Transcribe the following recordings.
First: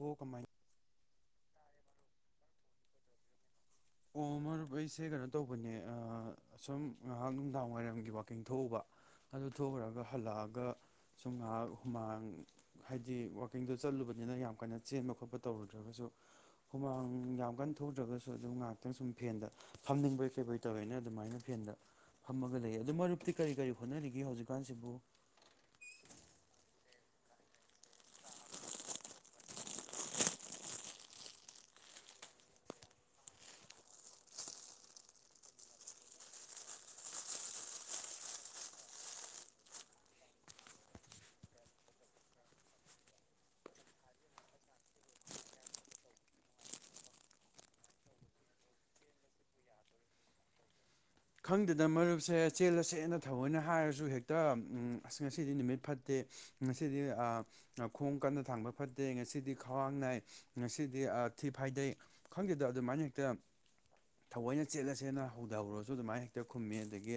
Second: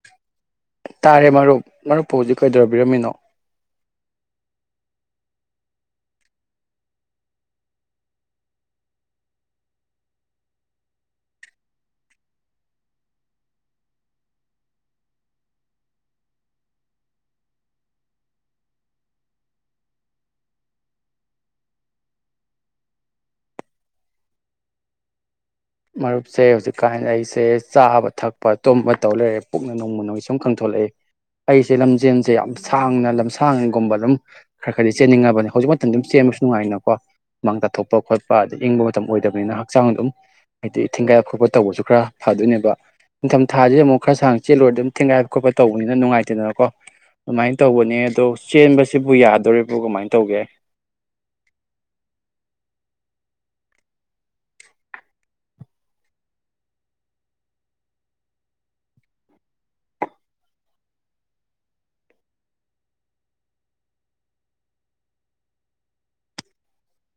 ꯑꯣ ꯀꯃꯥꯏ ꯇꯥꯔꯦ ꯃꯔꯨꯞ ꯃꯔꯨꯞꯄꯨ ꯍꯧꯖꯤꯛ ꯀꯩꯗꯧꯕꯤꯔꯝꯃꯤꯅꯣ ꯑꯣ ꯃꯔꯨꯞ ꯑꯩꯁꯦ ꯀꯩꯅꯣ ꯇꯧꯕꯅꯦ ꯑ ꯑꯁꯨꯝ ꯉꯥꯏꯍꯥꯛ ꯅꯨꯡꯗꯥꯡ ꯋꯥꯏꯔꯝꯒꯤ ꯋꯥꯛꯀꯤꯡ ꯊꯣꯛꯎꯕ ꯑꯗꯨ ꯊꯣꯛꯎꯔꯥꯒ ꯍꯜꯂꯛꯑꯒ ꯁꯨꯝ ꯉꯩꯍꯥꯛ ꯍꯨꯃꯥꯡ ꯍꯥꯏꯗꯤ ꯋꯥꯛꯀꯤꯡꯗꯣ ꯆꯠꯂꯨꯕꯅꯤꯅ ꯌꯥꯝ ꯀꯥꯟꯅ ꯆꯦꯟꯕ ꯈꯣꯠꯄ ꯇꯧꯔꯨꯗ꯭ꯔꯒꯁꯨ ꯍꯨꯃꯥꯡ ꯌꯥꯝ ꯀꯟ ꯊꯣꯛꯇꯔꯒꯁꯨ ꯑꯗꯨꯝ ꯉꯥꯛ ꯉꯛꯇꯪ ꯁꯨꯝ ꯐꯦꯟꯗ ꯐꯝꯅꯤꯡꯕꯩ ꯀꯩꯕꯒꯤ ꯇꯧꯋꯦꯅ ꯑꯗꯨꯃꯥꯏꯅ ꯐꯦꯟꯗ ꯐꯝꯃꯒ ꯂꯩꯌꯦ ꯑꯗꯨ ꯃꯔꯨꯞꯇꯤ ꯀꯔꯤ ꯀꯔꯤ ꯍꯣꯠꯅꯔꯤꯒꯦ ꯍꯧꯖꯤꯛꯀꯥꯟꯁꯤꯕꯨ ꯃꯔꯨꯞꯁꯦ ꯍꯧꯖꯤꯛ ꯀꯥꯟ ꯑꯩꯁꯦ ꯆꯥꯕ ꯊꯛꯄ ꯇꯨꯝꯕ ꯇꯧ ꯂꯩꯔꯦ ꯄꯨꯛꯅ ꯅꯣꯡꯃ ꯅꯣꯡꯒꯤ ꯁꯨꯝ ꯈꯪꯊꯣꯛꯂꯛꯏ ꯑꯩꯁꯦ ꯂꯝꯖꯦꯟꯁꯦ ꯌꯥꯝ ꯁꯥꯡꯅ ꯂꯝꯁꯥꯡꯒꯨꯝꯕ ꯑꯗꯨꯝ ꯈꯔ ꯈꯔꯗꯤ ꯆꯦꯟꯅꯤꯡꯉꯕꯅꯦ ꯍꯧꯖꯤꯛ ꯃꯇꯝꯗ ꯑꯗꯨꯝ ꯆꯦꯟꯕꯁꯨ ꯅꯨꯡꯉꯥꯏꯅꯀꯣ ꯍꯨꯃꯥꯡ ꯇꯥꯊꯣꯛꯄ ꯈꯣꯠꯄ ꯑꯗꯩ ꯏꯪꯕ ꯃꯇꯝ ꯑꯣꯏꯗꯕꯅꯤꯅ ꯍꯛꯆꯥꯡ ꯑꯗꯨꯝ ꯍꯥꯏꯗꯤ ꯊꯦꯡꯒꯥꯏ ꯈꯣꯠꯄ ꯇꯧꯕꯁꯨ ꯈꯔ ꯐꯗꯣꯏꯅꯦꯕ ꯅꯤꯡꯊꯝ ꯊꯥꯥꯁꯦ ꯑꯃꯨꯛ ꯈꯔ ꯁꯥꯡ ꯆꯦꯜꯂꯨꯔꯗꯤ ꯑꯗꯨꯝ ꯊꯤꯟꯒꯥꯏꯕ ꯈꯣꯠꯄ ꯇꯧꯕꯅꯤꯅ ꯅꯨꯡꯉꯥꯏꯇꯦꯗꯅꯀꯣ ꯑꯗꯨꯃꯥꯏꯅ ꯇꯧꯕꯅꯦ ꯑꯗꯣ ꯆꯦꯟꯕꯁꯤꯕꯨ ꯌꯥꯗꯣꯔꯤꯕꯣ ꯀꯃꯥꯏꯅ ꯇꯧꯒꯦ ꯈꯪꯗꯦꯗꯅ ꯃꯔꯨꯞꯁꯦ ꯆꯦꯜꯂꯁꯦꯅ ꯊꯑꯣꯏꯅ ꯍꯥꯏꯔꯁꯨ ꯍꯦꯛꯇ ꯎꯝ ꯑꯁ ꯉꯁꯤꯗꯤ ꯅꯨꯃꯤꯠ ꯐꯠꯇꯦ ꯉꯁꯤꯗꯤ ꯑ ꯈꯣꯡ ꯀꯟꯅ ꯊꯥꯡꯕ ꯐꯠꯇꯦ ꯉꯁꯤꯗꯤ ꯈ꯭ꯋꯥꯡ ꯅꯥꯏ ꯉꯁꯤꯗꯤ ꯊꯤ ꯐꯥꯏꯗꯩ ꯈꯪꯗꯦꯗ ꯑꯗꯨꯃꯥꯏꯅ ꯍꯦꯛꯇ ꯊꯥꯑꯣꯏꯅ ꯆꯦꯠꯂꯁꯦꯅ ꯍꯧꯗ ꯍꯧꯔꯁꯨ ꯑꯗꯨꯃꯥꯏꯅ ꯍꯦꯛꯇ ꯈꯨꯝꯃꯤ ꯑꯗꯒꯤ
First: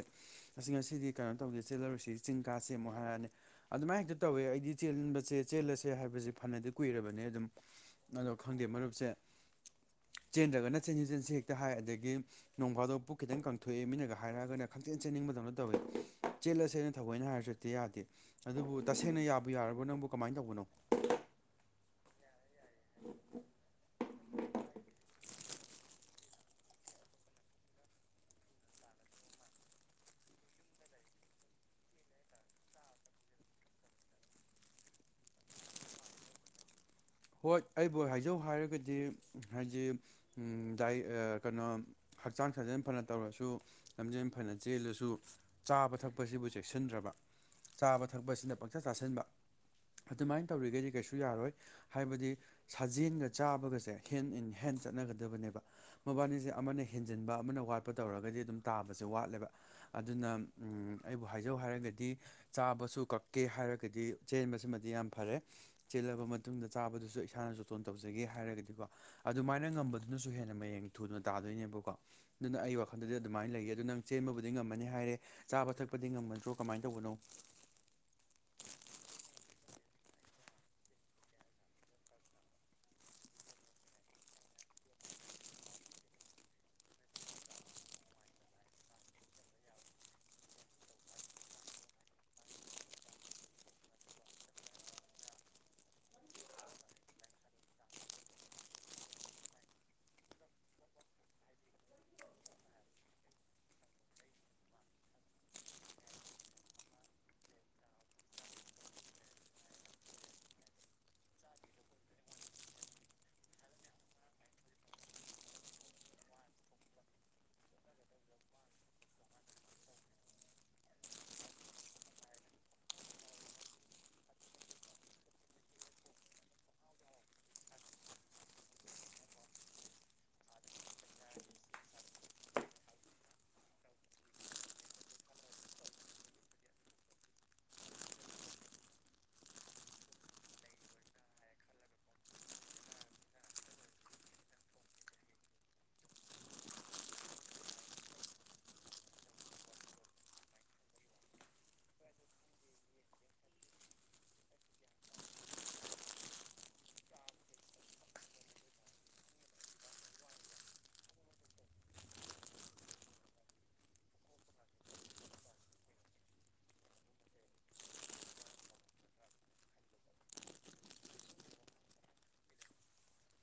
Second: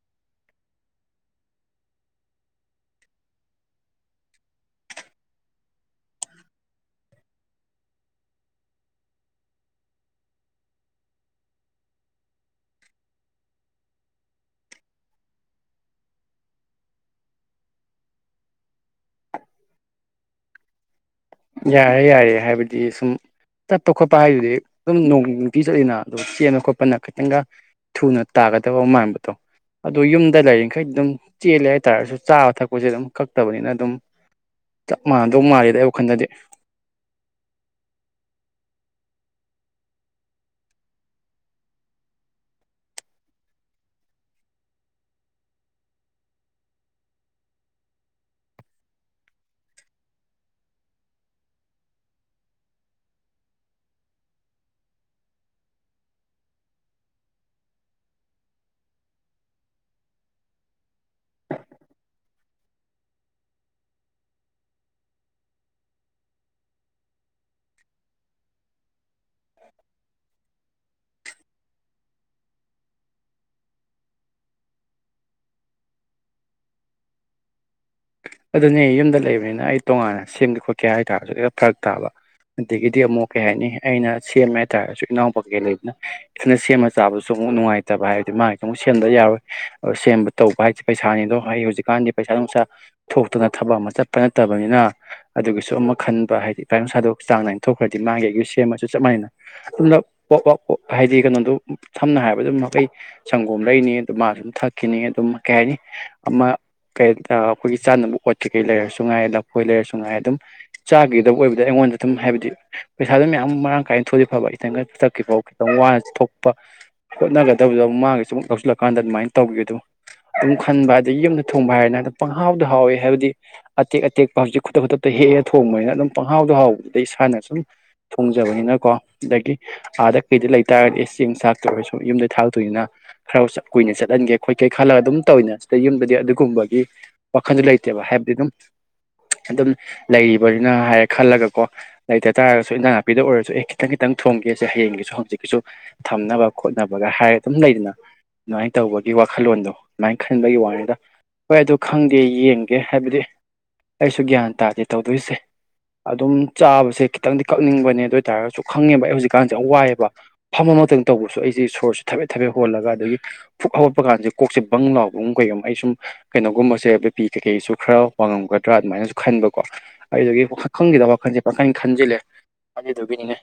ꯑꯁ ꯉꯁꯤꯗꯤ ꯀꯩꯅꯣ ꯇꯧꯁꯦ ꯆꯦꯜꯂꯔꯣꯏꯁꯤ ꯆꯤꯡ ꯀꯥꯥꯁꯦ ꯑꯃꯨꯛ ꯍꯥꯏꯔꯛꯑꯅꯤ ꯑꯗꯨꯃꯥꯏꯅ ꯍꯦꯛꯇ ꯇꯧꯋꯦ ꯑꯩꯗꯤ ꯆꯦꯟꯕꯁꯦ ꯆꯦꯜꯂꯁꯦ ꯍꯥꯏꯕꯁꯦ ꯐꯅꯗꯤ ꯀꯨꯏꯔꯕꯅꯦ ꯑꯗꯨꯝ ꯑꯗꯣ ꯈꯪꯗꯦ ꯃꯔꯨꯞꯁꯦ ꯆꯦꯟꯗ꯭ꯔꯒꯅ ꯆꯦꯟꯁꯤ ꯆꯦꯟꯁꯤ ꯍꯦꯛꯇ ꯍꯥꯏ ꯑꯗꯒꯤ ꯅꯣꯡꯐꯥꯗꯣꯛ ꯄꯨꯛ ꯈꯤꯇꯪ ꯀꯪ ꯊꯣꯛꯑꯦ ꯃꯤꯅꯒ ꯍꯥꯏꯔꯛꯑꯒꯅ ꯈꯪꯆꯦꯜ ꯆꯦꯟꯅꯤꯡꯕꯗꯧꯅ ꯇꯧꯋꯤ ꯆꯦꯜꯂꯁꯦꯅ ꯊꯑꯣꯏꯅ ꯍꯥꯏꯔꯁꯨ ꯍꯦꯛꯇꯥ ꯌꯥꯗꯦ ꯑꯗꯨꯕꯨ ꯇꯁꯦꯡꯅ ꯌꯥꯕꯨ ꯌꯥꯔꯕ꯭ꯔꯣ ꯅꯪꯕꯨ ꯀꯃꯥꯏꯅ ꯇꯧꯕꯅꯣ ꯌꯥꯔꯦ ꯌꯥꯔꯦ ꯍꯥꯏꯕꯗꯤ ꯁꯨꯝ ꯇꯞ ꯇꯣꯞ ꯈꯣꯠꯄ ꯍꯥꯏꯗꯨꯗꯤ ꯑꯗꯨꯝ ꯅꯣꯡ ꯅꯨꯡꯇꯤ ꯆꯠꯂꯤꯅ ꯑꯗꯣ ꯆꯦꯟ ꯈꯣꯠꯄꯅ ꯈꯤꯇꯪꯒ ꯊꯨꯅ ꯇꯥꯒꯗꯕ ꯃꯥꯟꯕꯗꯣ ꯑꯗꯣ ꯌꯨꯝꯗ ꯂꯩꯔꯤꯈꯩ ꯑꯗꯨꯝ ꯆꯦꯜꯂꯦ ꯍꯥꯏꯇꯥꯔꯁꯨ ꯆꯥꯕ ꯊꯛꯄꯁꯦ ꯑꯗꯨꯝ ꯀꯛꯇꯕꯅꯤꯅ ꯑꯗꯨꯝ ꯆꯞ ꯃꯥꯟꯅꯗꯧ ꯃꯥꯂꯦꯗ ꯑꯩ ꯋꯥꯈꯜꯗꯗꯤ ꯍꯣꯏ ꯑꯩꯕꯨ ꯍꯥꯏꯖꯧ ꯍꯥꯏꯔꯒꯗꯤ ꯍꯥꯏꯗꯤ ꯗꯥꯏ ꯑ ꯀꯩꯅꯣ ꯍꯛꯆꯥꯡ ꯁꯥꯖꯦꯟ ꯐꯅ ꯇꯧꯔꯁꯨ ꯂꯝꯖꯦꯜ ꯐꯅ ꯆꯦꯜꯂꯁꯨ ꯆꯥꯕ ꯊꯛꯄꯁꯤꯕꯨ ꯆꯦꯛꯁꯤꯟꯗ꯭ꯔꯕ ꯆꯥꯕ ꯊꯛꯄꯁꯤꯅ ꯄꯪꯆꯥ ꯆꯥꯁꯤꯟꯕ ꯑꯗꯨꯃꯥꯏꯅ ꯇꯧꯔꯤꯒꯩꯗꯤ ꯀꯩꯁꯨ ꯌꯥꯔꯣꯏ ꯍꯥꯏꯕꯗꯤ ꯁꯥꯖꯦꯟꯒ ꯆꯥꯕꯒꯁꯦ ꯍꯦꯟ ꯏꯟ ꯍꯦꯟ ꯆꯠꯅꯒꯗꯕꯅꯦꯕ ꯃꯕꯥꯅꯤꯁꯦ ꯑꯃꯅ ꯍꯦꯟꯖꯤꯟꯕ ꯑꯃꯅ ꯋꯥꯠꯄ ꯇꯧꯔꯒꯗꯤ ꯑꯗꯨꯝ ꯇꯥꯕꯁꯦ ꯋꯥꯠꯂꯦꯕ ꯑꯗꯨꯅ ꯑꯩꯕꯨ ꯍꯥꯏꯖꯧ ꯍꯥꯏꯔꯒꯗꯤ ꯆꯥꯕꯁꯨ ꯀꯛꯀꯦ ꯍꯥꯏꯔꯒꯗꯤ ꯆꯦꯟꯕꯁꯤꯃꯗꯤ ꯌꯥꯝ ꯐꯔꯦ ꯆꯦꯜꯂꯕ ꯃ ꯇꯨꯡꯗ ꯆꯥꯕꯗꯨꯁꯨ ꯏꯁꯥꯅ ꯆꯣꯇꯣꯟ ꯇꯧꯖꯒꯦ ꯍꯥꯏꯔꯒꯗꯤꯀꯣ ꯑꯗꯨꯃꯥꯏꯅ ꯉꯝꯕꯗꯨꯅꯁꯨ ꯍꯦꯟꯅ ꯃꯌꯦꯡ ꯊꯨꯅ ꯇꯥꯗꯣꯏꯅꯦꯕꯀꯣ ꯑꯗꯨꯅ ꯑꯩ ꯋꯥꯈꯟꯗꯗꯤ ꯑꯗꯨꯃꯥꯏꯅ ꯂꯩꯌꯦ ꯑꯗ‌ꯣ ꯅꯪ ꯆꯦꯟꯕꯕꯨꯗꯤ ꯉꯝꯃꯅꯤ ꯍꯥꯏꯔꯦ ꯆꯥꯕ ꯊꯛꯄꯗꯤ ꯉꯝꯃꯗ꯭ꯔꯣ ꯀꯃꯥꯏꯅ ꯇꯧꯕꯅꯣ ꯑꯗꯨꯅꯦ ꯌꯨꯝꯗ ꯂꯩꯕꯅꯤꯅ ꯑꯩ ꯇꯣꯉꯥꯟꯅ ꯁꯤꯟꯒꯦ ꯈꯣꯠꯀꯦ ꯍꯥꯏꯇꯥꯔꯁꯨ ꯍ‌ꯦꯛ ꯐꯔꯛ ꯇꯥꯕ ꯑꯗꯒꯤꯗꯤ ꯑꯃꯨꯛ ꯀꯩ ꯍꯥꯏꯅꯤ ꯑꯩꯅ ꯁꯦꯝꯃꯦ ꯍꯥꯏꯇꯥꯔꯁꯨ ꯏꯅꯥꯎꯄꯥꯀꯩ ꯀꯩ ꯂꯩꯕꯅꯤꯅ ꯏꯊꯟꯇ ꯁꯦꯝꯃ ꯆꯥꯕꯗꯨꯁꯨ ꯑꯃꯨꯛ ꯅꯨꯡꯉꯥꯏꯇꯕ ꯍꯥꯏꯕꯗꯤ ꯃꯥꯒꯤꯁꯨ ꯑꯃꯨꯛ ꯁꯦꯝꯕ ꯌꯥꯔꯣꯏ ꯑꯗꯨ ꯁꯦꯝꯕ ꯇꯧꯕ ꯍꯥꯏꯁꯦ ꯄꯩꯁꯥꯅꯤꯗꯣ ꯑꯩ ꯍꯧꯖꯤꯛꯀꯥꯟꯗꯤ ꯄꯩꯁꯥ ꯅꯨꯡꯁꯥ ꯊꯣꯛꯇꯅ ꯊꯕꯛ ꯑꯃ ꯆꯠꯄ ꯅꯠꯇꯕꯅꯤꯅ ꯑꯗꯨꯒꯤꯁꯨ ꯑꯃꯨꯛ ꯈꯟꯕ ꯍꯥꯏꯗꯤ ꯇꯥꯏꯃꯤꯡ ꯁꯥꯗꯣꯛ ꯆꯥꯡ ꯅꯥꯏꯅ ꯊꯣꯛꯈ꯭ꯔꯗꯤ ꯃꯥꯒꯤ ꯑꯩꯒꯤꯁꯨ ꯁꯦꯝꯃꯁꯨ ꯆꯞ ꯃꯥꯟꯅꯩꯗꯅ ꯅꯛꯄ ꯂꯥꯞꯄꯤ ꯍꯥꯏꯗꯤ ꯀꯩꯅꯣꯗ‌ꯣ ꯁꯝꯅ ꯍꯥꯏꯕꯗ ꯃꯈꯩ ꯁꯪꯒꯣꯝ ꯂꯩꯅꯤ ꯑꯗꯨ ꯃꯥꯁꯨꯝ ꯊꯛꯈꯤꯅꯤ ꯑꯗꯨꯝ ꯀꯩꯍꯥꯏꯅꯤ ꯑꯃ ꯀ‌ꯩ ꯇ ꯑꯩꯈꯣꯏꯒꯤ ꯆꯥꯅꯕ ꯑꯣꯠꯀꯩ ꯀꯩ ꯂꯩꯔꯁꯨ ꯉꯥꯏ ꯂꯐꯣꯏ ꯂꯩꯔꯁꯨ ꯉꯥꯏ ꯑꯗꯨꯝ ꯆꯥꯈꯤꯗꯕ ꯑꯣꯏꯕꯗꯨꯗ ꯑꯩꯉꯣꯟꯗ ꯑꯗꯨꯝ ꯍꯥꯏꯕꯗꯤ ꯄꯩꯁꯥꯗꯨ ꯃꯌꯥꯝ ꯃꯔꯥꯡ ꯀꯥꯏꯅ ꯊꯣꯛꯑꯗꯤ ꯐꯕ ꯈꯤꯇꯪꯒ ꯆꯠꯈꯤꯕꯐꯥꯎ ꯈꯤꯇꯪ ꯋꯥꯅ ꯊꯣꯛꯄ ꯍꯣꯠꯅꯒꯗꯕꯗꯣ ꯃꯥꯥꯒꯤꯁꯨ ꯑꯃꯨꯛ ꯌꯥꯎꯁꯤꯜꯂꯀꯥꯟꯗ ꯑꯗꯨꯃꯥꯏꯅ ꯇꯧꯒꯤ ꯑꯗꯨꯝ ꯑꯗꯨꯝ ꯈꯟꯕ ꯑꯗꯩ ꯌꯨꯝꯗ ꯊꯣꯡꯕ ꯍꯥꯏꯔꯅ ꯑꯗ ꯄꯪꯍꯥꯎꯗ ꯍꯥꯎꯋꯦ ꯍꯥꯏꯕꯗꯤ ꯑꯇꯦꯛ ꯑꯇꯦꯛꯄ ꯍꯧꯖꯤꯛ ꯈꯨꯗꯛ ꯈꯨꯗꯛꯇ ꯍꯦꯛꯑ ꯊꯣꯡꯕꯅꯤꯅ ꯑꯗꯨꯝ ꯄꯪꯍꯥꯎꯗ ꯍꯥꯎꯕꯅꯤꯅ ꯏꯁꯥꯅ ꯁꯨꯝ ꯊꯣꯡꯖꯕꯅꯤꯅꯀꯣ ꯑꯗꯒꯤ ꯑꯥꯗ ꯀꯩꯗ ꯂꯩꯇꯥꯥꯔꯒꯗꯤ ꯆꯦꯡ ꯆꯥꯛꯇ ꯑꯣꯏꯔꯁꯨ ꯌꯨꯝꯗꯩ ꯊꯥꯔꯛꯇꯣꯏꯅꯤꯅ ꯈꯔ ꯀꯨꯏꯅ ꯆꯠꯍꯟꯒꯦ ꯈꯣꯏꯀ‌ꯦ ꯈꯜꯂꯒ ꯑꯗꯨꯝ ꯇꯧꯋ‌ꯦꯅ ꯁꯤꯗ ꯌꯨꯝꯗꯗꯤ ꯑꯗꯨꯒꯨꯝꯕꯒꯤ ꯋꯥꯈꯟꯁꯨ ꯂꯩꯇꯦꯕ ꯍꯥꯏꯕꯗꯤ ꯑꯗꯨꯝ ꯑꯗꯨꯝ ꯂꯩꯔꯤꯕꯅꯤꯅ ꯍꯥꯏꯔꯦ ꯈꯜꯂꯒꯀꯣ ꯂꯩꯇ ꯇꯥꯔꯒꯁꯨ ꯏꯟꯖꯥꯡ ꯅꯥꯄꯤꯗ ꯑꯣꯏꯔꯁꯨ ꯑꯦ ꯈꯤꯇꯪ ꯈꯤꯇꯪ ꯊꯣꯡꯒꯦꯁꯦ ꯍꯌꯦꯡꯒꯤꯁꯨ ꯍꯪꯆꯤꯠꯀꯤꯁꯨ ꯊꯝꯅꯕ ꯈꯣꯠꯅꯕꯒ ꯍꯥꯏꯔꯒ ꯑꯗꯨꯝ ꯂꯩꯗꯅ ꯑꯗꯨꯃꯥꯏꯅ ꯇꯧꯕꯒꯤ ꯋꯥꯈꯜꯂꯣꯟꯗꯣ ꯑꯗꯨꯃꯥꯏꯅ ꯈꯟꯕꯒꯤ ꯋꯥꯅꯤꯗ ꯍꯣꯏ ꯑꯗꯨ ꯈꯪꯗꯦ ꯌꯦꯡꯒꯦ ꯍꯥꯏꯕꯗꯤ ꯑꯩꯁꯨ ꯒ꯭ꯌꯥꯟ ꯇꯥꯗꯦ ꯇꯧꯗꯣꯏꯁꯦ ꯑꯗꯨꯝ ꯆꯥꯕꯁꯦ ꯈꯤꯇꯪꯗꯤ ꯀꯛꯅꯤꯡꯕꯅꯦ ꯑꯗ‌ꯣꯏ ꯇꯥꯔꯒꯁꯨ ꯈꯪꯉꯦꯕ ꯑꯩ ꯍꯧꯖꯤꯛꯀꯥꯟꯁꯦ ꯌꯥꯝ ꯋꯥꯏꯌ‌ꯦꯕ ꯐꯝꯕꯃꯛꯇ ꯇꯧꯕꯁꯨ ꯑꯩꯁꯦ ꯁꯣꯔꯁꯦ ꯊꯕꯦꯠ ꯊꯕꯦꯠ ꯍꯣꯜꯂꯒ ꯑꯗꯒꯤ ꯐꯛ ꯍꯧꯒꯠꯄ ꯀꯥꯟꯁꯦ ꯀꯣꯛꯁꯦ ꯕꯪ ꯂꯥꯎꯕꯒꯨꯝ ꯀꯩꯒꯨꯝ ꯑꯩꯁꯨꯝ ꯀꯩꯅꯣꯒꯨꯝꯕ ꯁꯦ ꯕꯤ ꯄꯤ ꯀꯩ ꯀꯩꯁꯨ ꯈꯔ ꯋꯥꯡꯉꯝꯒꯗ꯭ꯔꯥ ꯑꯗꯨꯃꯥꯏꯅꯁꯨ ꯈꯟꯕ ꯀꯣ ꯑꯗꯨꯗꯒꯤ ꯋꯥꯈꯜ ꯈꯪꯗ‌ꯦꯗ ꯋꯥꯈꯜꯁꯦ ꯄꯪꯈꯟ ꯈꯟꯖꯤꯜꯂꯦ ꯑꯗꯨꯗꯨꯒꯤꯅꯤꯅꯦ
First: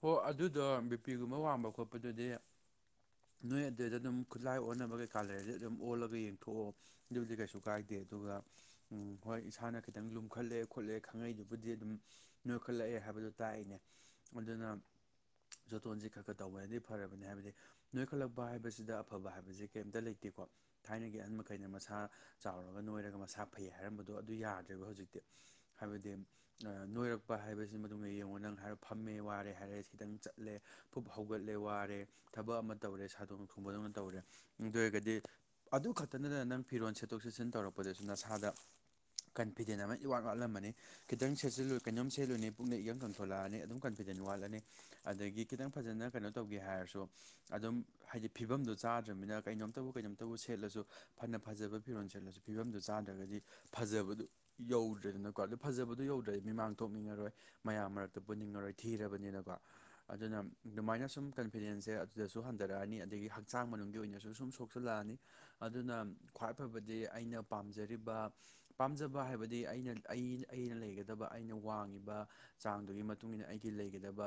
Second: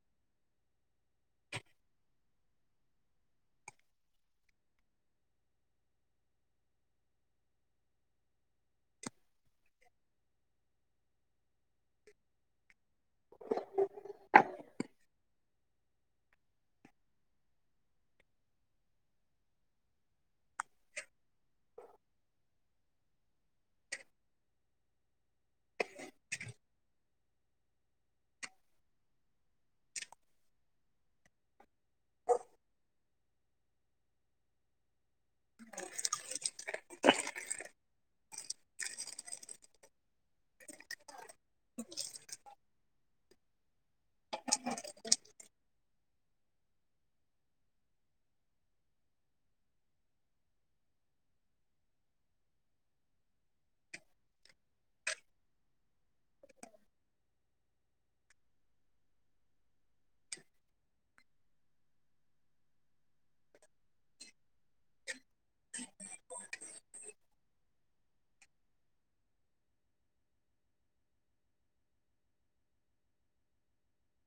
ꯍꯣ ꯑꯗꯨꯗꯣ ꯕꯤ ꯄꯤꯒꯨꯝꯕ ꯋꯥꯡꯕ ꯈꯣꯠꯄꯗꯗꯤ ꯅꯣꯏ ꯑꯗꯨꯏꯗ ꯑꯗꯨꯝ ꯈꯨꯠꯂꯥꯏ ꯑꯣꯟꯅꯕ ꯀꯩꯀꯥ ꯂꯩꯔꯗꯤ ꯑꯗꯨꯝ ꯑꯣꯜꯂꯒ ꯌꯦꯡꯊꯣꯛꯑꯣ ꯑꯗꯨꯕꯨꯗꯤ ꯀꯩꯁꯨ ꯀꯥꯏꯗꯦ ꯑꯗꯨꯒ ꯎꯝ ꯍꯣꯏ ꯏꯁꯥꯅ ꯈꯤꯇꯪ ꯂꯨꯝꯈꯠꯂꯦ ꯈꯣꯠꯂꯦ ꯈꯪꯉꯛꯏꯗꯨꯕꯨꯗꯤ ꯑꯗꯨꯝ ꯅꯣꯏꯈꯠꯂꯛꯑꯦ ꯍꯥꯏꯕꯗ‌ꯣ ꯇꯥꯛꯏꯅꯦ ꯑꯗꯨꯅ ꯖ‌ꯣꯇꯣꯟꯁꯤ ꯈꯔ ꯈꯔ ꯇꯧꯕꯅꯗꯤ ꯐꯔꯕꯅꯤ ꯍꯥꯏꯕꯗꯤ ꯅꯣꯏꯈꯠꯂꯛꯄ ꯍꯥꯏꯕꯁꯤꯗ ꯑꯐꯕ ꯍꯥꯏꯕꯁ‌ꯦ ꯀꯩꯝꯇ ꯂꯩꯇꯦꯀꯣ ꯊꯥꯏꯅꯒꯤ ꯑꯍꯟ ꯃꯈꯩꯅ ꯃꯁꯥ ꯆꯥꯎꯔꯒ ꯅꯣꯏꯔꯒ ꯃꯁꯥ ꯐꯩ ꯍꯥꯏꯔꯝꯕꯗꯣ ꯑꯗꯨ ꯌꯥꯗ꯭ꯔꯦꯕ ꯍꯧꯖꯤꯛꯇꯤ ꯍꯥꯏꯕꯗꯤ ꯅꯣꯏꯔꯛꯄ ꯍꯥꯏꯕꯁꯤ ꯃꯇꯨꯡ ꯌꯦꯡꯉꯣ ꯅꯪ ꯍꯥꯏꯔ‌ꯣ ꯐꯝꯃꯦ ꯋꯥꯔꯦ ꯍꯥꯏꯔꯦ ꯁꯤꯇꯪ ꯆꯠꯂꯦ ꯄꯨꯛ ꯍꯧꯒꯠꯂꯦ ꯋꯥꯔꯦ ꯊꯕꯛ ꯑꯃ ꯇꯧꯔꯦ ꯁꯥꯗꯣꯡ ꯊꯨꯡꯕꯗꯧꯅ ꯇꯧꯔꯦ ꯑꯗꯨ ꯑꯣꯏꯔꯒꯗꯤ ꯑꯗꯨ ꯈꯛꯇ ꯅꯠꯇꯅ ꯅꯪ ꯐꯤꯔꯣꯜ ꯁꯦꯠꯇꯣꯛ ꯁꯦꯠꯆꯤꯟ ꯇꯧꯔꯛꯄꯗꯁꯨ ꯅꯁꯥꯗ ꯀꯟꯐꯤꯗꯦꯟ ꯑꯃ ꯏꯋꯥꯠ ꯋꯥꯠꯂꯝꯃꯅꯤ ꯈꯤꯇꯪ ꯁꯦꯠꯆꯤꯜꯂꯨꯏ ꯀꯩꯅꯣꯝ ꯁꯦꯠꯂꯨꯅꯤ ꯄꯨꯛꯅ ꯏꯀꯪ ꯀꯪꯊꯣꯂꯛꯑꯅꯤ ꯑꯗꯨꯝ ꯀꯟꯐꯤꯗꯦꯟ ꯋꯥꯠꯂꯅꯤ ꯑꯗꯒꯤ ꯈꯤꯇꯪ ꯐꯖꯅ ꯀꯩꯅꯣ ꯇꯧꯒꯦ ꯍꯥꯏꯔꯁꯨ ꯑꯗꯨꯝ ꯍꯥꯏꯗꯤ ꯐꯤꯕꯝꯗꯣ ꯆꯥꯗ꯭ꯔꯕꯅꯤꯅ ꯀꯩꯅꯣꯝꯇꯕꯨ ꯀꯩꯅꯣꯝꯇꯕꯨ ꯁꯦꯠꯂꯁꯨ ꯐꯅ ꯐꯖꯕ ꯐꯤꯔꯣꯜ ꯁꯦꯠꯂꯁꯨ ꯐꯤꯕꯝꯗꯨ ꯆꯥꯗ꯭ꯔꯒꯗꯤ ꯐꯖꯕꯗꯨ ꯌꯧꯗ꯭ꯔꯦꯗꯅꯀꯣ ꯑꯗꯨ ꯐꯖꯕꯗꯨ ꯌꯧꯗ꯭ꯔꯦꯗꯤ ꯃꯤꯃꯥꯡ ꯊꯣꯛꯅꯤꯡꯉꯔꯣꯏ ꯃꯌꯥꯝ ꯃꯔꯛꯇ ꯄꯨꯟꯅꯤꯡꯉꯔꯣꯏ ꯊꯤꯔꯕꯅꯤꯅꯀꫭ ꯑꯗꯨꯅ ꯑꯗꯨꯃꯥꯏꯅ ꯁꯨꯝ ꯀꯟꯐꯤꯗꯦꯟꯁꯁꯦ ꯑꯗꯨꯗꯁꯨ ꯍꯟꯊꯔꯛꯑꯅꯤ ꯑꯗꯒꯤ ꯍꯛꯆꯥꯡ ꯃꯅꯨꯡꯒꯤ ꯑꯣꯏꯅꯁꯨ ꯁꯨꯝ ꯁꯣꯛ ꯁ ꯂꯥꯛꯑꯅꯤ ꯑꯗꯨꯅ ꯈ꯭ꯋꯥꯏ ꯐꯕꯗꯤ ꯑꯩꯅ ꯄꯥꯝꯖꯔꯤꯕ ꯄꯥꯝꯖꯕ ꯍꯥꯏꯕꯗꯤ ꯑꯩꯅ ꯑꯩꯅ ꯂꯩꯒꯗꯕ ꯑꯩꯅ ꯋꯥꯡꯉꯤꯕ ꯆꯥꯡꯗꯨꯒꯤ ꯃꯇꯨꯡ ꯏꯟꯅ ꯑꯩꯒꯤ ꯂꯩꯒꯗꯕ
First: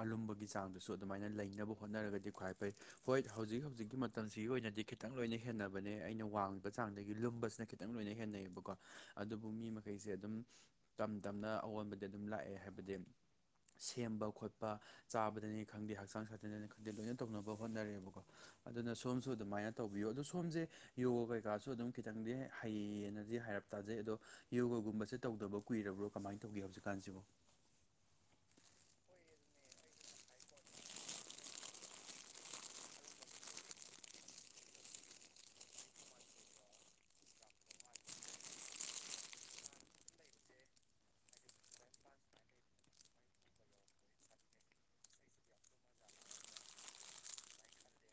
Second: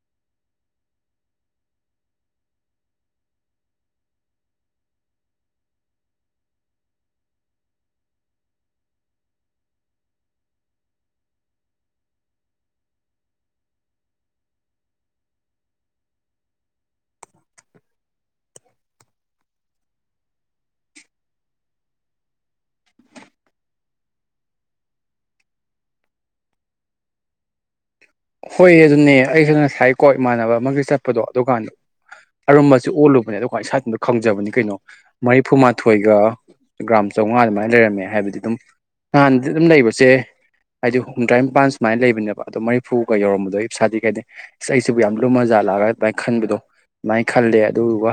ꯑꯔꯨꯝꯕꯒꯤ ꯆꯥꯡꯗꯨꯁꯨ ꯑꯗꯨꯃꯥꯏꯅ ꯂꯩꯅꯕ ꯍꯣꯠꯅꯔꯒꯗꯤ ꯈ꯭ꯋꯥꯏ ꯐꯩ ꯍꯣꯏ ꯍꯧꯖꯤꯛ ꯍꯧꯖꯤꯛꯀꯤ ꯃꯇꯝꯁꯤꯒꯤ ꯑꯣꯏꯅꯗꯤ ꯈꯤ ꯈꯤꯇꯪ ꯂꯣꯏꯅ ꯍꯦꯟꯅꯕꯅꯦ ꯑꯩꯅ ꯋꯥꯡꯉꯤꯕ ꯆꯥꯡꯗꯒꯤ ꯂꯨꯝꯕꯁꯤꯅ ꯈꯤꯇꯪ ꯂꯣꯏꯅ ꯍꯦꯟꯅꯩꯌꯦꯕꯀꯣ ꯑꯗꯨꯕꯨ ꯃꯤ ꯃꯈꯩꯁꯦ ꯑꯗꯨꯝ ꯇꯝ ꯇꯞꯅ ꯑꯑꯣꯟꯕꯗꯤ ꯑꯗꯨꯝ ꯂꯥꯛꯑꯦ ꯍꯥꯏꯕꯗꯤ ꯁꯦꯝꯕ ꯈꯣꯠꯄ ꯆꯥꯕꯗꯅꯤ ꯈꯪꯗꯦ ꯍꯛꯆꯥꯡ ꯁꯥꯖꯗꯅꯤ ꯈꯪꯗꯦ ꯂꯣꯏꯅ ꯇꯧꯅꯕ ꯍꯣꯠꯅꯔꯦꯕꯀꯣ ꯑꯗꯨꯅ ꯁꯣꯝꯁꯨ ꯑꯗꯨꯃꯥꯏꯅ ꯇꯧꯕꯤꯌꯨ ꯑꯗꯣ ꯁꯣꯝꯁꯦ ꯌꯣꯒ ꯀꯩꯀꯥꯁꯨ ꯑꯗꯨꯝ ꯈꯤꯇꯪꯗꯤ ꯍꯩꯌꯦꯅꯗꯤ ꯍꯥꯏꯔꯞ ꯇꯥꯖꯩ ꯑꯗꯣ ꯌꯣꯒꯨꯝꯕꯁꯦ ꯇꯧꯗꯕ ꯀꯨꯏꯔꯕ꯭ꯔꯣ ꯀꯃꯥꯏꯅ ꯇꯧꯒꯦ ꯍꯧꯖꯤꯛꯀꯥꯟꯁꯤꯕꫭ ꯍꯣꯏ ꯑꯗꯨꯅꯦ ꯑꯩꯁꯨ ꯉꯁꯥꯏꯀꯣ ꯏꯃꯥꯟꯅꯕ ꯑꯃꯒꯤ ꯆꯠꯄꯗꯣ ꯑꯗꯨꯀꯥꯟꯗ ꯑꯔꯨꯝꯁꯨ ꯑꯣꯜꯂꯨꯕꯅꯦ ꯑꯗꯣ ꯑꯩ ꯏꯁꯋꯥꯏꯗꯗ ꯈꯪꯖꯕꯅꯤ ꯀꯩꯅꯣ ꯃꯔꯤꯐꯨꯃꯥꯊꯣꯏꯒ ꯒ꯭ꯔꯥꯝ ꯆꯥꯝꯃꯉꯥ ꯑꯗꯨꯃꯥꯏꯅ ꯂꯩꯔꯝꯃꯦ ꯍꯥꯏꯕꯗꯤ ꯑꯗꯨꯝ ꯍꯥꯟꯗꯤ ꯑꯗꯨꯝ ꯂꯩꯕꯁꯦ ꯍꯥꯏꯗꯤ ꯍꯨꯝꯗ꯭ꯔꯥ ꯅꯤꯄꯥꯟ ꯁꯨꯃꯥꯏꯅ ꯂꯩꯕꯅꯦꯕ ꯑꯗꯣ ꯃꯔꯤꯐꯨꯒ ꯌꯧꯔꯝꯕꯗꯣ ꯏꯁꯥꯗꯤ ꯀꯩꯗꯦ ꯑ ꯑꯩꯁꯤꯕꯨ ꯌꯥꯝ ꯂꯨꯝ ꯃꯖꯥ ꯂꯥꯛꯑꯒ ꯑꯗꯨꯃꯥꯏꯅ ꯈꯟꯕꯗꯣ ꯑꯗꯨꯃꯥꯏꯅ ꯈꯜꯂꯦ ꯑꯗꯨꯗꯨꯒ